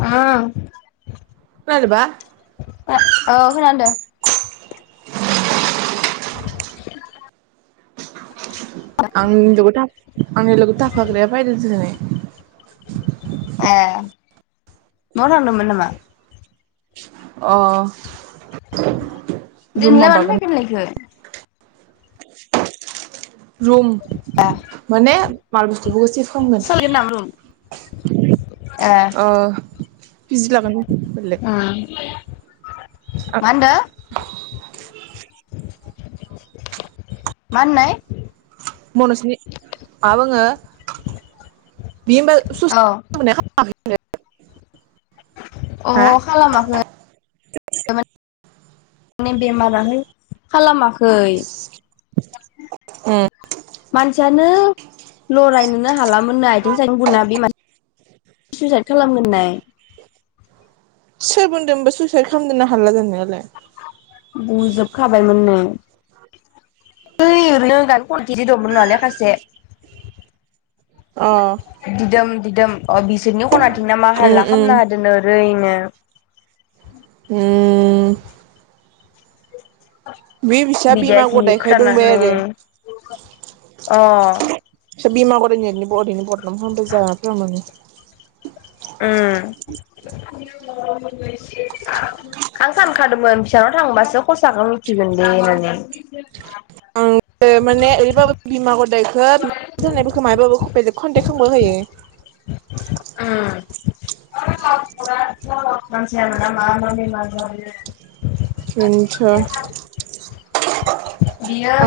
उम खोनादोबा ओ औ खोनादो। [inaudible] आंनि [unintelligible] आंनि लोगो थाफाग्राया फायदो दिनै। ए न'आव थांदोंमोन नामा? अ रुम दिनलाय माननो माबागोन फैदोमोन इखो? रुम माने माल बुस्थुखौ से खालामगोन सोलायगोन नामा रुम ए बिजि लागोन बेलेग। उम मा होनदों [inaudible] मा होन्नाय? मनजनि आ बुङो बि होनबा सु द अ खालामाखै [inaudible] मानि बेमाराहाय खालामा गखै उम मानसियानो लरायनोनो हालामोननो आथिं सायं बुरना बे मानसि सुइसाइद खालामगोन नाय सोर बुनन्दोंबा सुइसाइद खालामदोंरनो हाला जानाय नालाय बुजोबखाबायमोननो ओ ओरैनो गान खनगिदिर दंमोन खासे अ दिदोम बिसोरनि खना [unintelligible] उम उम उम होदोनो ओरैनो। [inaudible] [unintelligible] बे बिसा बिदाया बिमा जि गदायखाय दंबाय आरो। खोथानानै अ [unintelligible] उम आं सानखादोंमोन फिसानाव थांबासो खसाखौ मिथिगोन दे होननानै। ए माने एरैबाबो बिमा गदाय। [unintelligible] [unintelligible] [unintelligible]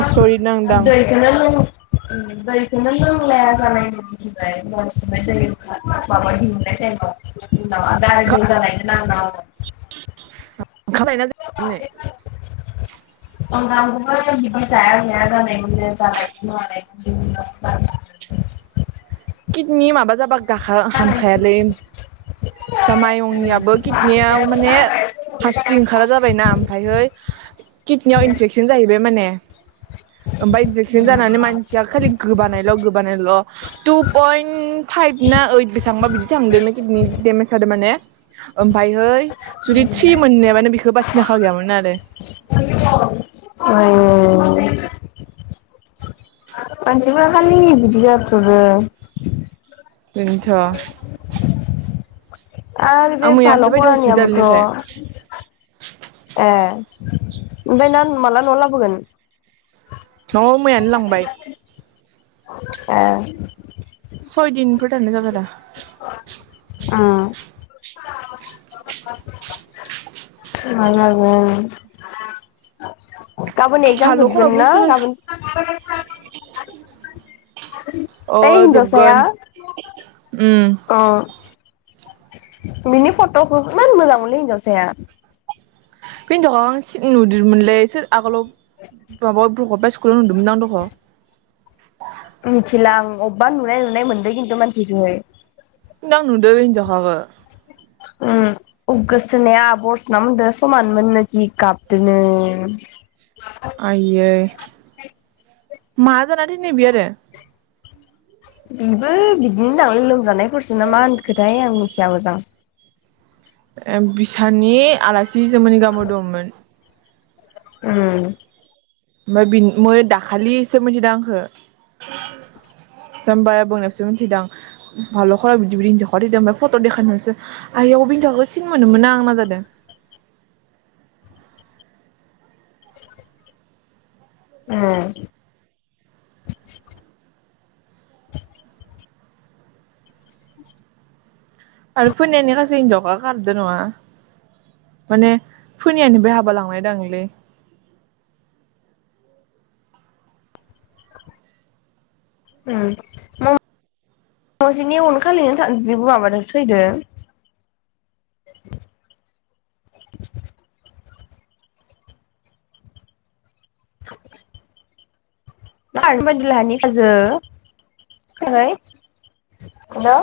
आसरित नांदां [unintelligible] [unintelligible] [unintelligible] किदनि माबा जाबा गाखा हामखायालै। जा माइंनियाबो किडनियाव माने हासदै ओंखारा जाबायना ओमफ्रायहोय किडनियाव इनफेकसन जाहैबाय माने। ओमफाय उम इनफेक्सिन्ट जानानै मानसिया खालि गोबानायल' गोबानायल' टु पइन्ट फाइभ ना ओइट बेसेबांबा बिदि थांदोनो किदनि सादो माने ओमफायहै जुदि थ्रि मोननायबानो बेखौ बासिनो आखा गैयामोन आरो। उम मानसिफ्रा खालि बिदि जाथ्रदो। बेनोथ'। आर बे भाल' मैयासो बायदों खरानिआबोथ'। हस्पिटालनिफ्राय ए। ओमफाय नान माला न'आव लाबोगोन? न'आव मैयानो लांबाय। ए। सय दिनफोर थांनाय [unintelligible] उम। मा जागोन? गाबोन एक्जाम जोबगोन साल'खरावबो ना? सोर गाबोन [inaudible] अ बै हिनजावसाया जोबगोन उम अ बिनि फट'खौ इमान मोजां मोनो हिनजावसाया। हिनजावखाखासे नुदोमोनलै सोर आगोलाव माबा [unintelligible] स्कुलावनो नुदोंमोन दां दख'। मिथिला आं अबेबा नुनाय नुनाय मोनदों खिन्थु मानसिखौ। सिगां नुदो बे हिनजावखाखो उम गोसो थोनाया आब' अरसना मोनदो समान मोन नो जि गाबदोनो। आयै मा जाना थैनाय बि आरो? इबो बिदिनो दां लै लोमजानायफोरसो ना मा होनखोथाय आंबो मिथिया मोजां ए बिसानि आलासि जि जोमोनि गामियाव दंमोन। उम ओमफ्राय बिनि मि दाखालिसो मोनथिदों आंखौ जामबाय आब'नायावसो मोनथिदों आं बाल'खआव बिदि हिनजाव खा थैदों ओमफ्राय फट' देखायनायावसो आइयाव बि हिनजावखौ सिनि मोनो मोन आं जादो। ए आरो फनियानि सासे हिनजावखा खारदो नङा माने फनियानिफ्राय हाबा लांनाय दांलै। उम [unintelligible] नि उनखालि बेबो माबादो थैदो। [unintelligible] हेलौ